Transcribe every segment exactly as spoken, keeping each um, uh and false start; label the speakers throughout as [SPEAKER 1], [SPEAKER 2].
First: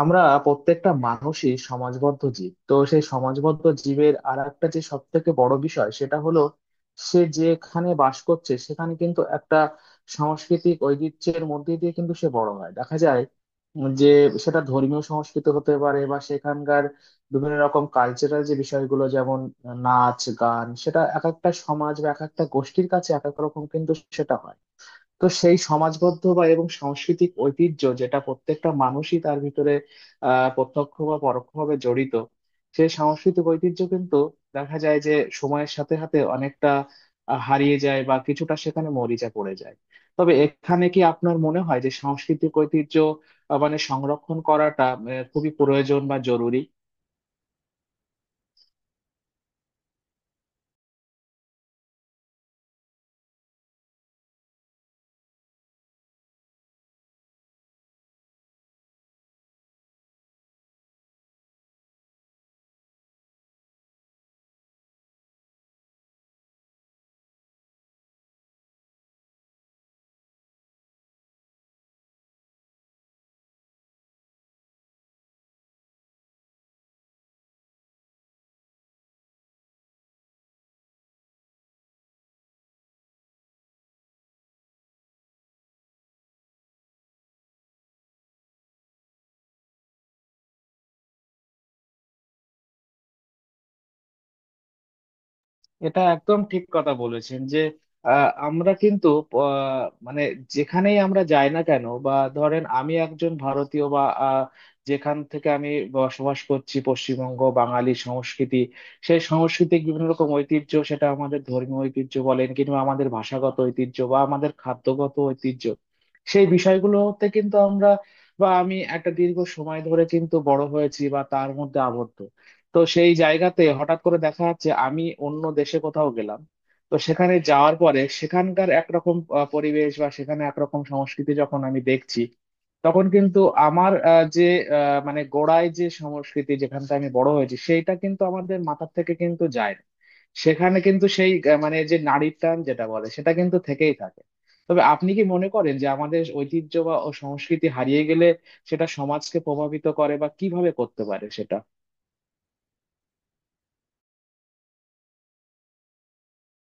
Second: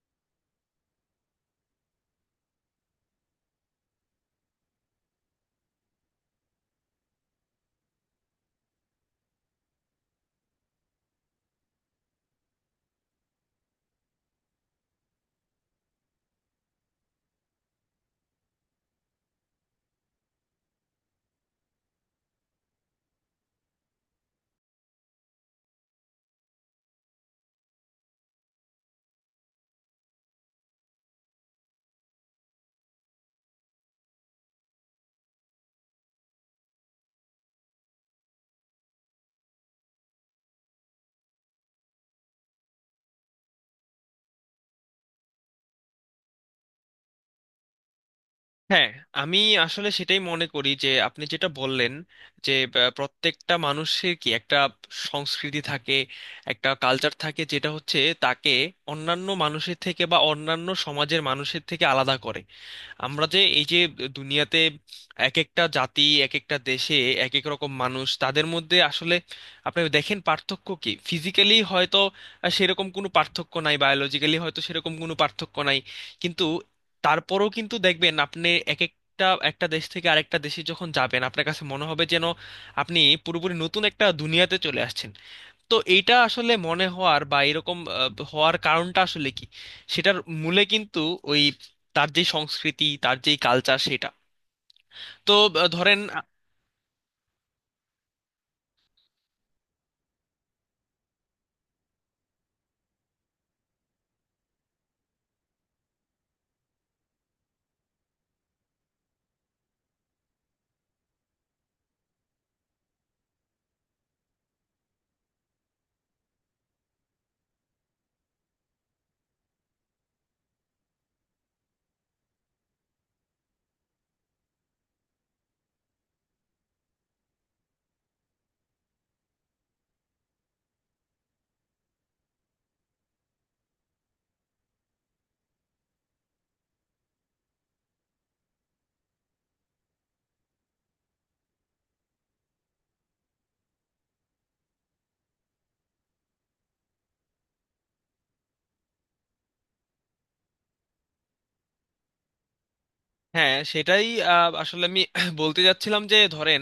[SPEAKER 1] আমরা প্রত্যেকটা মানুষই সমাজবদ্ধ জীব, তো সেই সমাজবদ্ধ জীবের আর একটা যে সব থেকে বড় বিষয় সেটা হলো সে যেখানে বাস করছে সেখানে কিন্তু একটা সাংস্কৃতিক ঐতিহ্যের মধ্যে দিয়ে কিন্তু সে বড় হয়, দেখা যায় যে সেটা ধর্মীয় সংস্কৃতি হতে পারে বা সেখানকার বিভিন্ন রকম কালচারাল যে বিষয়গুলো, যেমন নাচ গান, সেটা এক একটা সমাজ বা এক একটা গোষ্ঠীর কাছে এক এক রকম, কিন্তু সেটা হয়। তো সেই সমাজবদ্ধ বা এবং সাংস্কৃতিক ঐতিহ্য যেটা প্রত্যেকটা মানুষই তার ভিতরে আহ প্রত্যক্ষ বা পরোক্ষভাবে জড়িত, সেই সাংস্কৃতিক ঐতিহ্য কিন্তু দেখা যায় যে সময়ের সাথে সাথে অনেকটা আহ, হারিয়ে যায় বা কিছুটা সেখানে মরিচা পড়ে যায়। তবে এখানে কি আপনার মনে হয় যে সাংস্কৃতিক ঐতিহ্য আহ, মানে সংরক্ষণ করাটা আহ, খুবই প্রয়োজন বা জরুরি?
[SPEAKER 2] হ্যাঁ, আমি আসলে সেটাই মনে করি যে আপনি যেটা বললেন যে আহ, প্রত্যেকটা মানুষের কি একটা সংস্কৃতি থাকে, একটা কালচার থাকে, যেটা হচ্ছে তাকে অন্যান্য মানুষের থেকে বা অন্যান্য সমাজের মানুষের থেকে আলাদা করে। আমরা যে এই যে দুনিয়াতে এক একটা জাতি এক একটা দেশে এক এক রকম মানুষ, তাদের মধ্যে আসলে আপনি দেখেন পার্থক্য কি ফিজিক্যালি হয়তো আহ, সেরকম কোনো পার্থক্য নাই, বায়োলজিক্যালি হয়তো সেরকম কোনো পার্থক্য নাই, কিন্তু তারপরেও কিন্তু দেখবেন আপনি এক একটা একটা দেশ থেকে আরেকটা দেশে যখন যাবেন, আপনার কাছে মনে হবে যেন আপনি পুরোপুরি নতুন একটা দুনিয়াতে চলে আসছেন। তো এইটা আসলে মনে হওয়ার বা এরকম আহ, হওয়ার কারণটা আসলে কি, সেটার মূলে কিন্তু ওই তার যে সংস্কৃতি, তার যে কালচার, সেটা। তো আহ, ধরেন,
[SPEAKER 1] এটা একদম ঠিক কথা বলেছেন যে আহ, আমরা কিন্তু আহ, মানে যেখানেই আমরা যাই না কেন, বা ধরেন আমি একজন ভারতীয়, বা আহ, যেখান থেকে আমি বসবাস করছি পশ্চিমবঙ্গ, বাঙালি সংস্কৃতি, সেই সংস্কৃতির বিভিন্ন রকম ঐতিহ্য, সেটা আমাদের ধর্মীয় ঐতিহ্য বলেন কিংবা আমাদের ভাষাগত ঐতিহ্য বা আমাদের খাদ্যগত ঐতিহ্য, সেই বিষয়গুলোতে কিন্তু আমরা বা আমি একটা দীর্ঘ সময় ধরে কিন্তু বড় হয়েছি বা তার মধ্যে আবদ্ধ। তো সেই জায়গাতে হঠাৎ করে দেখা যাচ্ছে আমি অন্য দেশে কোথাও গেলাম, তো সেখানে যাওয়ার পরে সেখানকার একরকম আহ, পরিবেশ বা সেখানে একরকম সংস্কৃতি যখন আমি দেখছি, তখন কিন্তু আমার আহ, যে আহ, মানে গোড়ায় যে সংস্কৃতি যেখানটা আমি বড় হয়েছি সেইটা কিন্তু আমাদের মাথার থেকে কিন্তু যায় না। সেখানে কিন্তু সেই আহ, মানে যে নারীর টান যেটা বলে, সেটা কিন্তু থেকেই থাকে। তবে আপনি কি মনে করেন যে আমাদের ঐতিহ্য বা ও সংস্কৃতি হারিয়ে গেলে সেটা সমাজকে প্রভাবিত করে, বা কিভাবে করতে পারে সেটা?
[SPEAKER 2] হ্যাঁ সেটাই। আহ, আসলে আমি বলতে যাচ্ছিলাম যে ধরেন,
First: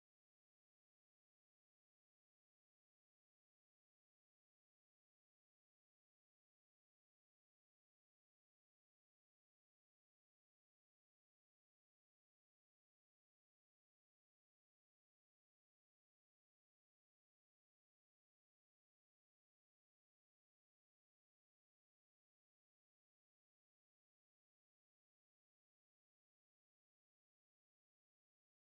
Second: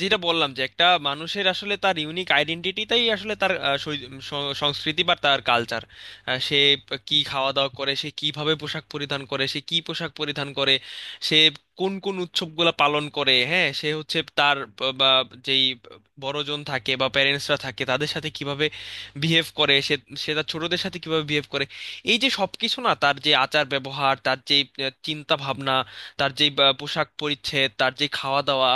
[SPEAKER 2] যেটা বললাম যে একটা মানুষের আসলে তার ইউনিক আইডেন্টিটিটাই আসলে তার আহ, সৈ- স- সংস্কৃতি বা তার কালচার। সে কি খাওয়া দাওয়া করে, সে কিভাবে পোশাক পরিধান করে, সে কি পোশাক পরিধান করে, সে কোন কোন উৎসবগুলো পালন করে, হ্যাঁ, সে হচ্ছে তার ব- বা যেই বড়জন থাকে বা প্যারেন্টসরা থাকে তাদের সাথে কিভাবে বিহেভ করে, সে সে তার ছোটদের সাথে কিভাবে বিহেভ করে। এই যে সবকিছু না, তার যে আচার ব্যবহার, তার যে চিন্তা ভাবনা, তার যে বা, পোশাক পরিচ্ছদ, তার যে খাওয়া দাওয়া,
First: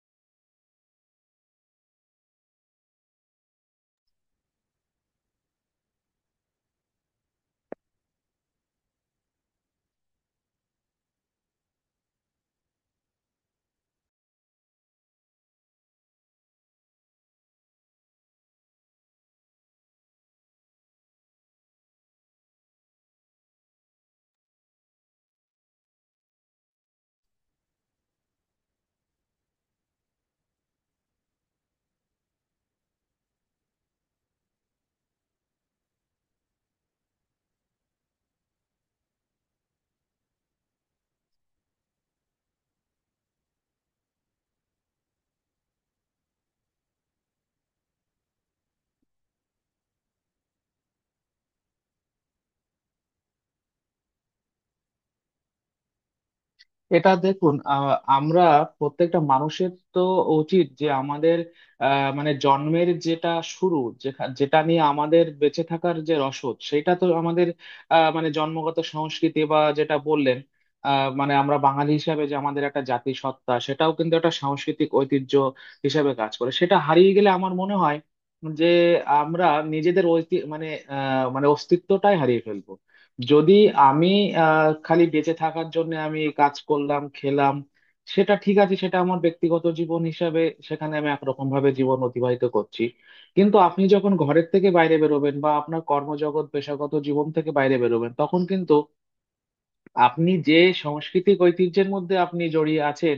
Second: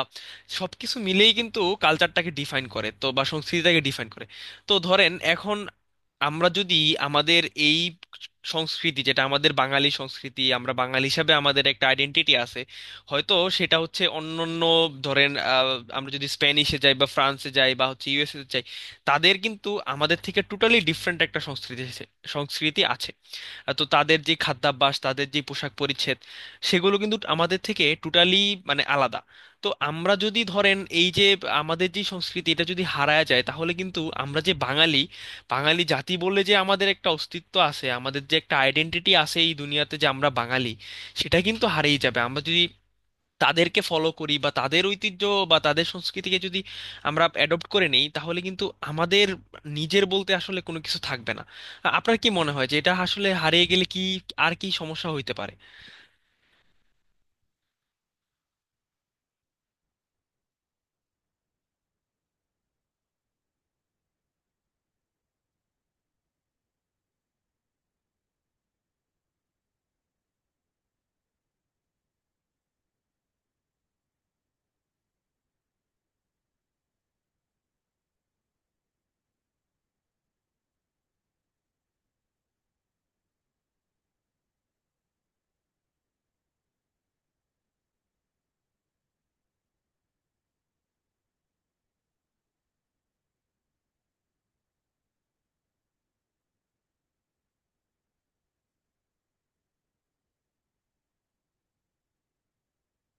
[SPEAKER 2] সবকিছু মিলেই কিন্তু কালচারটাকে ডিফাইন করে তো, বা সংস্কৃতিটাকে ডিফাইন করে। তো ধরেন এখন আমরা যদি আমাদের এই সংস্কৃতি, যেটা আমাদের বাঙালি সংস্কৃতি, আমরা বাঙালি হিসাবে আমাদের একটা আইডেন্টিটি আছে, হয়তো সেটা হচ্ছে অন্যান্য, ধরেন আহ, আমরা যদি স্প্যানিশে যাই বা ফ্রান্সে যাই বা হচ্ছে ইউএসএ তে যাই, তাদের কিন্তু আমাদের থেকে টোটালি ডিফারেন্ট একটা সংস্কৃতি আছে- সংস্কৃতি আছে। আহ, তো তাদের যে খাদ্যাভ্যাস, তাদের যে পোশাক পরিচ্ছদ, সেগুলো কিন্তু আমাদের থেকে টোটালি, মানে আলাদা। তো আমরা যদি ধরেন, এই যে আমাদের যে সংস্কৃতি এটা যদি হারায় যায়, তাহলে কিন্তু আমরা যে বাঙালি, বাঙালি জাতি বলে যে আমাদের একটা অস্তিত্ব আছে, আমাদের যে একটা আইডেন্টিটি আছে এই দুনিয়াতে যে আমরা বাঙালি, সেটা কিন্তু হারিয়ে যাবে। আমরা যদি তাদেরকে ফলো করি বা তাদের ঐতিহ্য বা তাদের সংস্কৃতিকে যদি আমরা অ্যাডপ্ট করে নেই, তাহলে কিন্তু আমাদের নিজের বলতে আসলে কোনো কিছু থাকবে না। আ- আপনার কি মনে হয় যে এটা আসলে হারিয়ে গেলে কি, আর কি সমস্যা হইতে পারে?
[SPEAKER 1] এটা দেখুন, আহ, আমরা প্রত্যেকটা মানুষের তো উচিত যে আমাদের আহ, মানে জন্মের যেটা শুরু, যেখা- যেটা নিয়ে আমাদের বেঁচে থাকার যে রসদ, সেটা তো আমাদের আহ, মানে জন্মগত সংস্কৃতি বা যেটা বললেন আহ, মানে আমরা বাঙালি হিসাবে যে আমাদের একটা জাতিসত্তা, সেটাও কিন্তু একটা সাংস্কৃতিক ঐতিহ্য হিসাবে কাজ করে। সেটা হারিয়ে গেলে আমার মনে হয় যে আমরা নিজেদের ঐতি মানে আহ, মানে অস্তিত্বটাই হারিয়ে ফেলবো। যদি আমি আহ, খালি বেঁচে থাকার জন্য আমি এই কাজ করলাম, খেলাম, সেটা ঠিক আছে, সেটা আমার ব্যক্তিগত জীবন হিসাবে সেখানে আমি একরকম ভাবে জীবন অতিবাহিত করছি। কিন্তু আপনি যখন ঘরের থেকে বাইরে বেরোবেন বা আপনার কর্মজগৎ পেশাগত জীবন থেকে বাইরে বেরোবেন, তখন কিন্তু আপনি যে সাংস্কৃতিক ঐতিহ্যের মধ্যে আপনি জড়িয়ে আছেন,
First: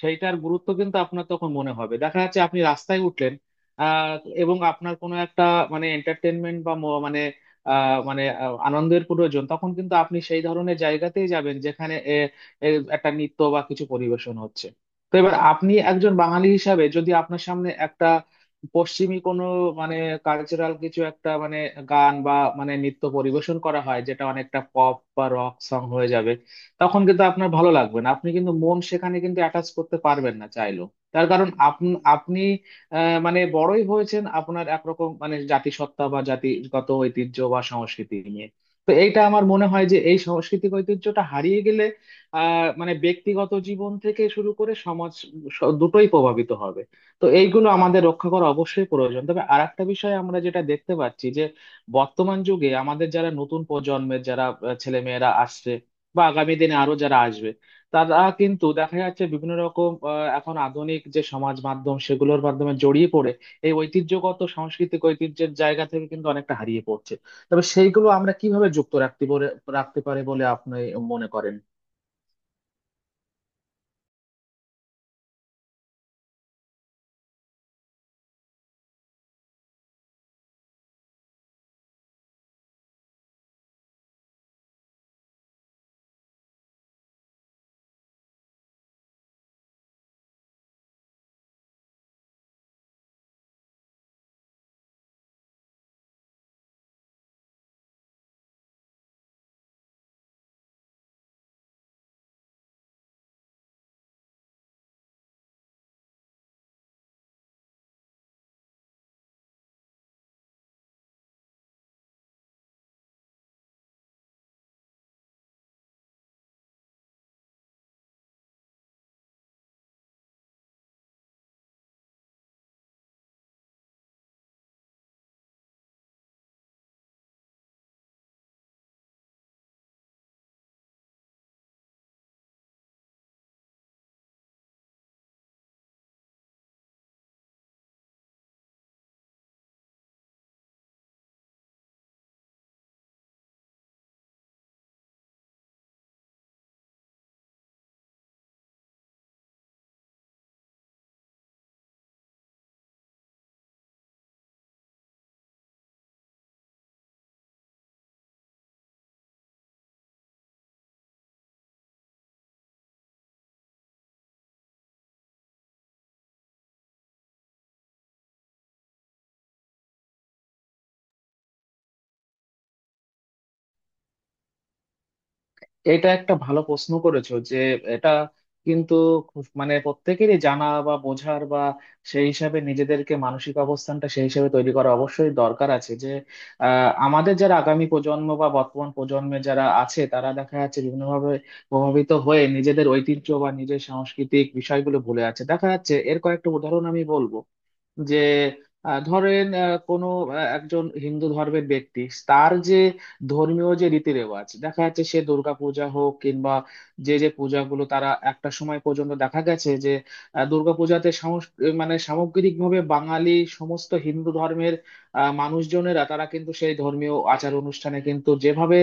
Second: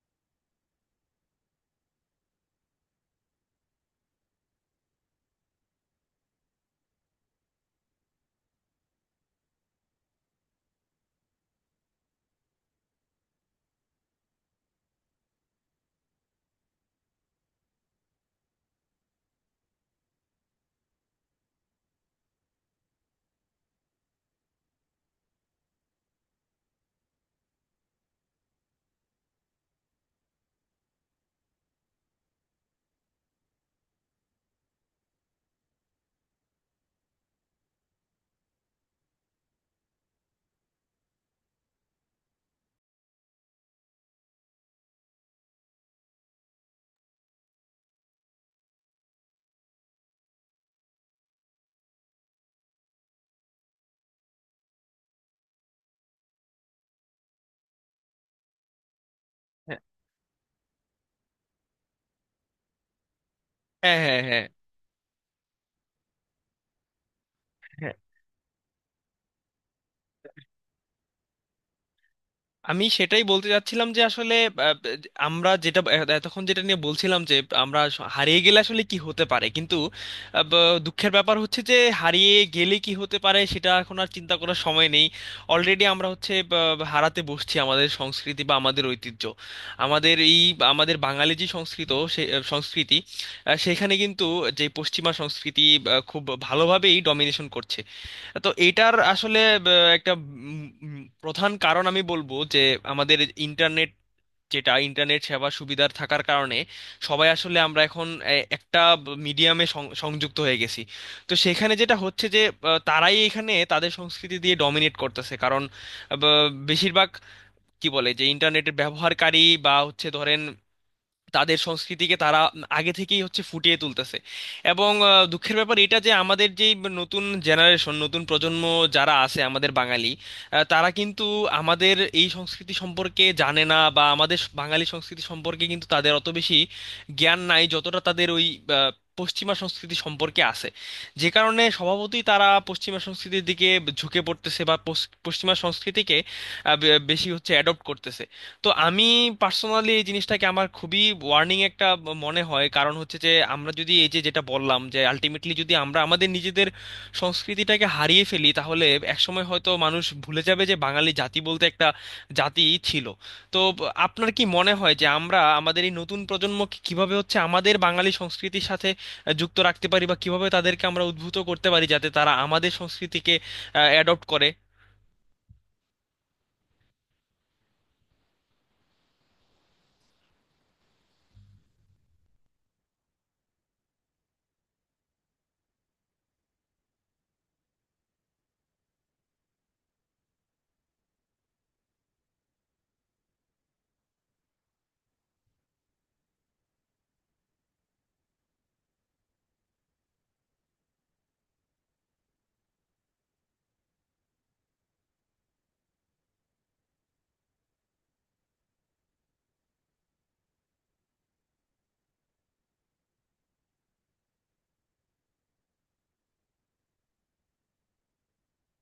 [SPEAKER 1] সেইটার গুরুত্ব কিন্তু আপনার তখন মনে হবে। দেখা যাচ্ছে আপনি রাস্তায় উঠলেন, আহ, এবং আপনার কোনো একটা মানে এন্টারটেনমেন্ট বা ম- মানে আহ, মানে আহ, আনন্দের প্রয়োজন, তখন কিন্তু আপনি সেই ধরনের জায়গাতেই যাবেন যেখানে এ, এ, একটা নৃত্য বা কিছু পরিবেশন হচ্ছে। তো এবার আপনি একজন বাঙালি হিসাবে যদি আপনার সামনে একটা পশ্চিমী কোনো মানে কালচারাল কিছু একটা, মানে গান বা মানে নৃত্য পরিবেশন করা হয় যেটা অনেকটা পপ বা রক সং হয়ে যাবে, তখন কিন্তু আপনার ভালো লাগবে না, আপনি কিন্তু মন সেখানে কিন্তু অ্যাটাচ করতে পারবেন না চাইলেও। তার কারণ আপনি আপনি আহ, মানে বড়ই হয়েছেন আপনার একরকম মানে জাতিসত্তা বা জাতিগত ঐতিহ্য বা সংস্কৃতি নিয়ে। তো এইটা আমার মনে হয় যে এই সাংস্কৃতিক ঐতিহ্যটা হারিয়ে গেলে আহ মানে ব্যক্তিগত জীবন থেকে শুরু করে সমাজ, স- দুটোই প্রভাবিত হবে। তো এইগুলো আমাদের রক্ষা করা অবশ্যই প্রয়োজন। তবে আর একটা বিষয়ে আমরা যেটা দেখতে পাচ্ছি যে বর্তমান যুগে আমাদের যারা নতুন প্রজন্মের, যারা ছেলে মেয়েরা আসছে বা আগামী দিনে আরো যারা আসবে, তারা কিন্তু দেখা যাচ্ছে বিভিন্ন রকম আহ, এখন আধুনিক যে সমাজ মাধ্যম, সেগুলোর মাধ্যমে জড়িয়ে পড়ে এই
[SPEAKER 2] হ্যাঁ, হ্যাঁ,
[SPEAKER 1] ঐতিহ্যগত
[SPEAKER 2] হ্যাঁ।
[SPEAKER 1] সাংস্কৃতিক ঐতিহ্যের জায়গা থেকে কিন্তু অনেকটা হারিয়ে পড়ছে। তবে
[SPEAKER 2] হ্যাঁ,
[SPEAKER 1] সেইগুলো আমরা কিভাবে যুক্ত রাখতে বলে রাখতে পারে বলে আপনি মনে করেন?
[SPEAKER 2] আমি সেটাই বলতে চাচ্ছিলাম যে আসলে আহ, আমরা যেটা এতক্ষণ যেটা নিয়ে বলছিলাম যে আমরা আস- হারিয়ে গেলে আসলে কি হতে পারে, কিন্তু আহ, ব- দুঃখের ব্যাপার হচ্ছে যে হারিয়ে গেলে কি হতে পারে সেটা এখন আর চিন্তা করার সময় নেই। অলরেডি আমরা হচ্ছে ব- হারাতে বসছি আমাদের সংস্কৃতি বা আমাদের ঐতিহ্য। আমাদের এই, আমাদের বাঙালি যে সংস্কৃত সে আহ, সংস্কৃতি, আহ, সেখানে কিন্তু যে পশ্চিমা সংস্কৃতি আহ, খুব ভালোভাবেই ডমিনেশন করছে। তো এটার আসলে আহ, একটা উম, উম, প্রধান কারণ আমি বলবো যে আমাদের ইন্টারনেট, যেটা ইন্টারনেট সেবা সুবিধার থাকার কারণে সবাই আসলে আমরা এখন এ- একটা মিডিয়ামে সংযুক্ত হয়ে গেছি। তো সেখানে যেটা হচ্ছে যে আহ, তারাই এখানে তাদের সংস্কৃতি দিয়ে ডমিনেট করতেছে, কারণ আহ, ব- বেশিরভাগ কি বলে যে ইন্টারনেটের ব্যবহারকারী বা হচ্ছে ধরেন তাদের সংস্কৃতিকে তারা আগে থেকেই হচ্ছে ফুটিয়ে তুলতেছে। এবং আহ, দুঃখের ব্যাপার এটা যে আমাদের যে নতুন জেনারেশন, নতুন প্রজন্ম যারা আছে আমাদের বাঙালি, আহ, তারা কিন্তু আমাদের এই সংস্কৃতি সম্পর্কে জানে না বা আমাদের বাঙালি সংস্কৃতি সম্পর্কে কিন্তু তাদের অত বেশি জ্ঞান নাই, যতটা তাদের ওই আহ, পশ্চিমা সংস্কৃতি সম্পর্কে আছে। যে কারণে স্বভাবতই তারা পশ্চিমা সংস্কৃতির দিকে ঝুঁকে পড়তেছে বা পশ্চ- পশ্চিমা সংস্কৃতিকে আহ, বে- বেশি হচ্ছে অ্যাডপ্ট করতেছে। তো আমি পার্সোনালি এই জিনিসটাকে আমার খুবই ওয়ার্নিং একটা ব- মনে হয়, কারণ হচ্ছে যে আমরা যদি এই যে যেটা বললাম যে আলটিমেটলি যদি আমরা আমাদের নিজেদের সংস্কৃতিটাকে হারিয়ে ফেলি, তাহলে একসময় হয়তো মানুষ ভুলে যাবে যে বাঙালি জাতি বলতে একটা জাতি ছিল। তো ব- আপনার কি মনে হয় যে আমরা আমাদের এই নতুন প্রজন্মকে কিভাবে হচ্ছে আমাদের বাঙালি সংস্কৃতির সাথে আহ, যুক্ত রাখতে পারি বা কিভাবে তাদেরকে আমরা উদ্বুদ্ধ করতে পারি যাতে তারা আমাদের সংস্কৃতিকে অ্যাডপ্ট করে?
[SPEAKER 1] এটা একটা ভালো প্রশ্ন করেছো যে এটা কিন্তু খুব মানে প্রত্যেকেরই জানা বা বোঝার বা সেই হিসাবে নিজেদেরকে মানসিক অবস্থানটা সেই হিসাবে তৈরি করা অবশ্যই দরকার আছে যে আহ, আমাদের যারা আগামী প্রজন্ম বা বর্তমান প্রজন্মে যারা আছে তারা দেখা যাচ্ছে বিভিন্নভাবে প্রভাবিত হয়ে নিজেদের ঐতিহ্য বা নিজের সাংস্কৃতিক বিষয়গুলো ভুলে আছে। দেখা যাচ্ছে এর কয়েকটা উদাহরণ আমি বলবো যে আহ, ধরেন আহ, কোনো আহ, একজন হিন্দু ধর্মের ব্যক্তি, তার যে ধর্মীয় যে রীতি রেওয়াজ দেখা যাচ্ছে, সে দুর্গা পূজা হোক কিংবা যে যে পূজাগুলো, তারা একটা সময় পর্যন্ত দেখা গেছে যে আহ, দুর্গাপূজাতে সামস- মানে সামগ্রিকভাবে বাঙালি সমস্ত হিন্দু ধর্মের আহ, মানুষজনেরা, তারা কিন্তু সেই ধর্মীয় আচার অনুষ্ঠানে কিন্তু যেভাবে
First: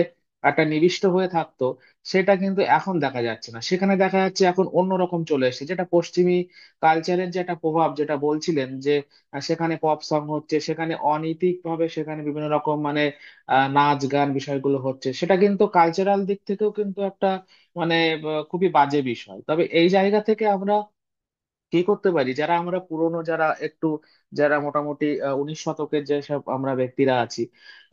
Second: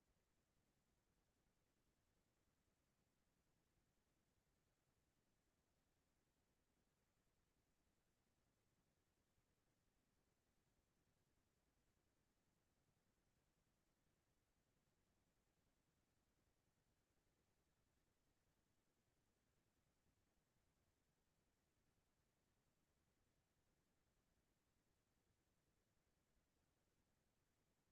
[SPEAKER 1] একটা নিবিষ্ট হয়ে থাকতো, সেটা কিন্তু এখন দেখা যাচ্ছে না। সেখানে দেখা যাচ্ছে এখন অন্যরকম চলে এসেছে, যেটা পশ্চিমী কালচারের যে একটা প্রভাব যেটা বলছিলেন, আর সেখানে পপ সং হচ্ছে, সেখানে অনৈতিক ভাবে সেখানে বিভিন্ন রকম মানে আহ, নাচ গান বিষয়গুলো হচ্ছে, সেটা কিন্তু কালচারাল দিক থেকেও কিন্তু একটা মানে আহ, খুবই বাজে বিষয়। তবে এই জায়গা থেকে আমরা কি করতে পারি, যারা আমরা পুরনো, যারা একটু যারা মোটামুটি আহ, উনিশ শতকের যেসব আমরা ব্যক্তিরা আছি,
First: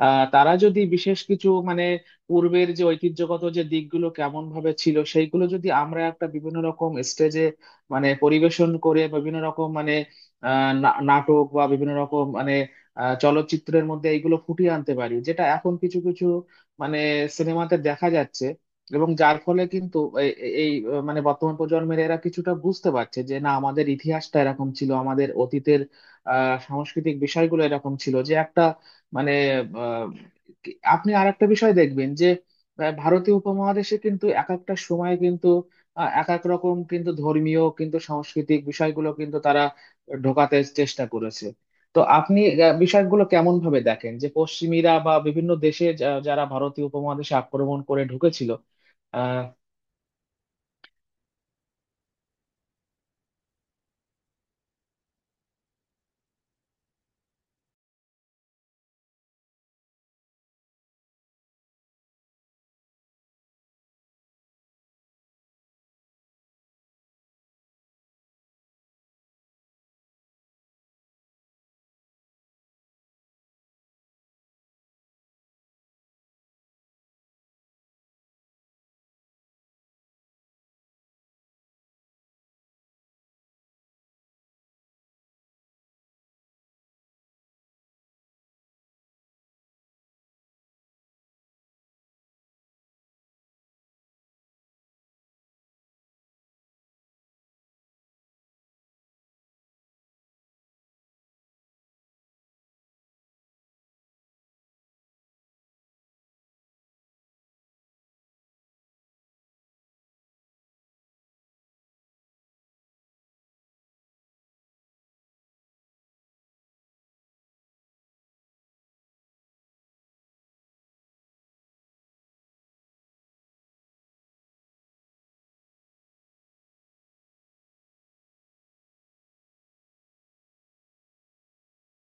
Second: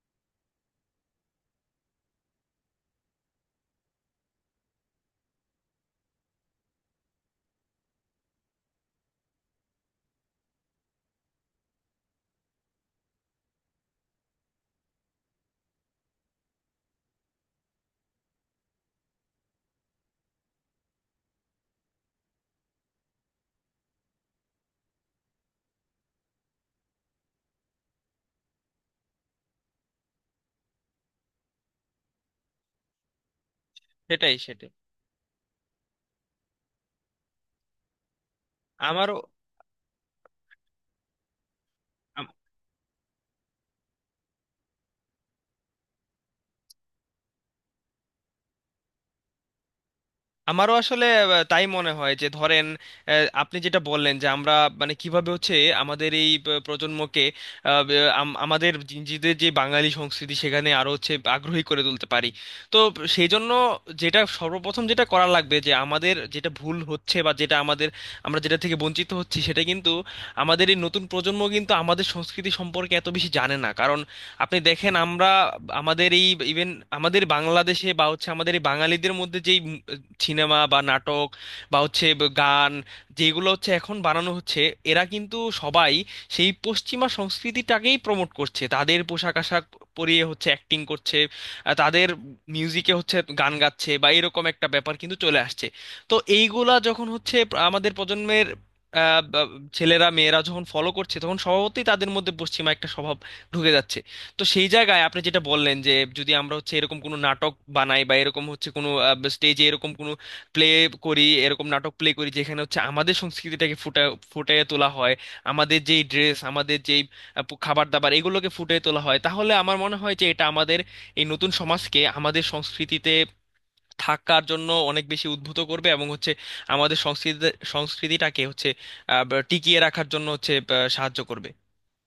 [SPEAKER 1] আহ, তারা যদি বিশেষ কিছু মানে পূর্বের যে ঐতিহ্যগত যে দিকগুলো কেমন ভাবে ছিল সেইগুলো যদি আমরা একটা বিভিন্ন রকম স্টেজে মানে পরিবেশন করে, বিভিন্ন রকম মানে আহ, না- নাটক বা বিভিন্ন রকম মানে আহ, চলচ্চিত্রের মধ্যে এইগুলো ফুটিয়ে আনতে পারি, যেটা এখন কিছু কিছু মানে সিনেমাতে দেখা যাচ্ছে। এবং যার ফলে কিন্তু এ- এ- এই আহ, মানে বর্তমান প্রজন্মের এরা কিছুটা বুঝতে পারছে যে না, আমাদের ইতিহাসটা এরকম ছিল, আমাদের অতীতের আহ সাংস্কৃতিক বিষয়গুলো এরকম ছিল, যে একটা মানে আহ, কি- আপনি আর একটা বিষয় দেখবেন যে আহ, ভারতীয় উপমহাদেশে কিন্তু
[SPEAKER 2] সেটাই,
[SPEAKER 1] এক
[SPEAKER 2] সেটাই।
[SPEAKER 1] একটা সময়ে কিন্তু আহ, এক এক রকম কিন্তু ধর্মীয় কিন্তু সাংস্কৃতিক বিষয়গুলো
[SPEAKER 2] আমারও,
[SPEAKER 1] কিন্তু তারা ঢোকাতে চেষ্টা করেছে। তো আপনি আহ, বিষয়গুলো কেমন ভাবে দেখেন যে পশ্চিমীরা বা বিভিন্ন দেশে যা- যারা ভারতীয় উপমহাদেশে আক্রমণ করে ঢুকেছিল আহ
[SPEAKER 2] আমারও আসলে আহ, তাই মনে হয় যে ধরেন, আহ, আপনি যেটা বললেন যে আমরা, মানে কিভাবে হচ্ছে আমাদের এই প- প্রজন্মকে আহ, ব- আম- আমাদের নিজেদের যে বাঙালি সংস্কৃতি, সেখানে আরো হচ্ছে আগ্রহী করে তুলতে পারি। তো সেই জন্য যেটা সর্বপ্রথম যেটা করা লাগবে যে আমাদের যেটা ভুল হচ্ছে বা যেটা আমাদের, আমরা যেটা থেকে বঞ্চিত হচ্ছি সেটা কিন্তু, আমাদের এই নতুন প্রজন্ম কিন্তু আমাদের সংস্কৃতি সম্পর্কে এত বেশি জানে না, কারণ আপনি দেখেন আমরা আমাদের এই ইভেন, আমাদের বাংলাদেশে বা হচ্ছে আমাদের এই বাঙালিদের মধ্যে যেই সিনেমা বা নাটক বা হচ্ছে ব- গান, যেগুলো হচ্ছে এখন বানানো হচ্ছে, এরা কিন্তু সবাই সেই পশ্চিমা সংস্কৃতিটাকেই প্রমোট করছে। তাদের পোশাক আশাক পরিয়ে হচ্ছে অ্যাক্টিং করছে, আহ, তাদের মিউজিকে হচ্ছে গান গাচ্ছে বা এরকম একটা ব্যাপার কিন্তু চলে আসছে। তো এইগুলা যখন হচ্ছে, আমাদের প্রজন্মের আহ, বা- ছেলেরা মেয়েরা যখন ফলো করছে, তখন স্বভাবতই তাদের মধ্যে পশ্চিমা একটা স্বভাব ঢুকে যাচ্ছে। তো সেই জায়গায় আপনি যেটা বললেন যে যদি আমরা হচ্ছে এরকম কোনো নাটক বানাই বা এরকম হচ্ছে কোনো স্টেজে এরকম কোনো প্লে করি, এরকম নাটক প্লে করি যেখানে হচ্ছে আমাদের সংস্কৃতিটাকে ফুটা ফুটিয়ে তোলা হয়, আমাদের যেই ড্রেস, আমাদের যেই আহ, পো- খাবার দাবার এগুলোকে ফুটিয়ে তোলা হয়, তাহলে আমার মনে হয় যে এটা আমাদের এই নতুন সমাজকে আমাদের সংস্কৃতিতে থাকার জন্য অনেক বেশি উদ্ভূত করবে এবং হচ্ছে আমাদের সংস্কৃতি সংস্কৃতিটাকে হচ্ছে আহ, টিকিয়ে রাখার জন্য হচ্ছে আহ, সাহায্য করবে।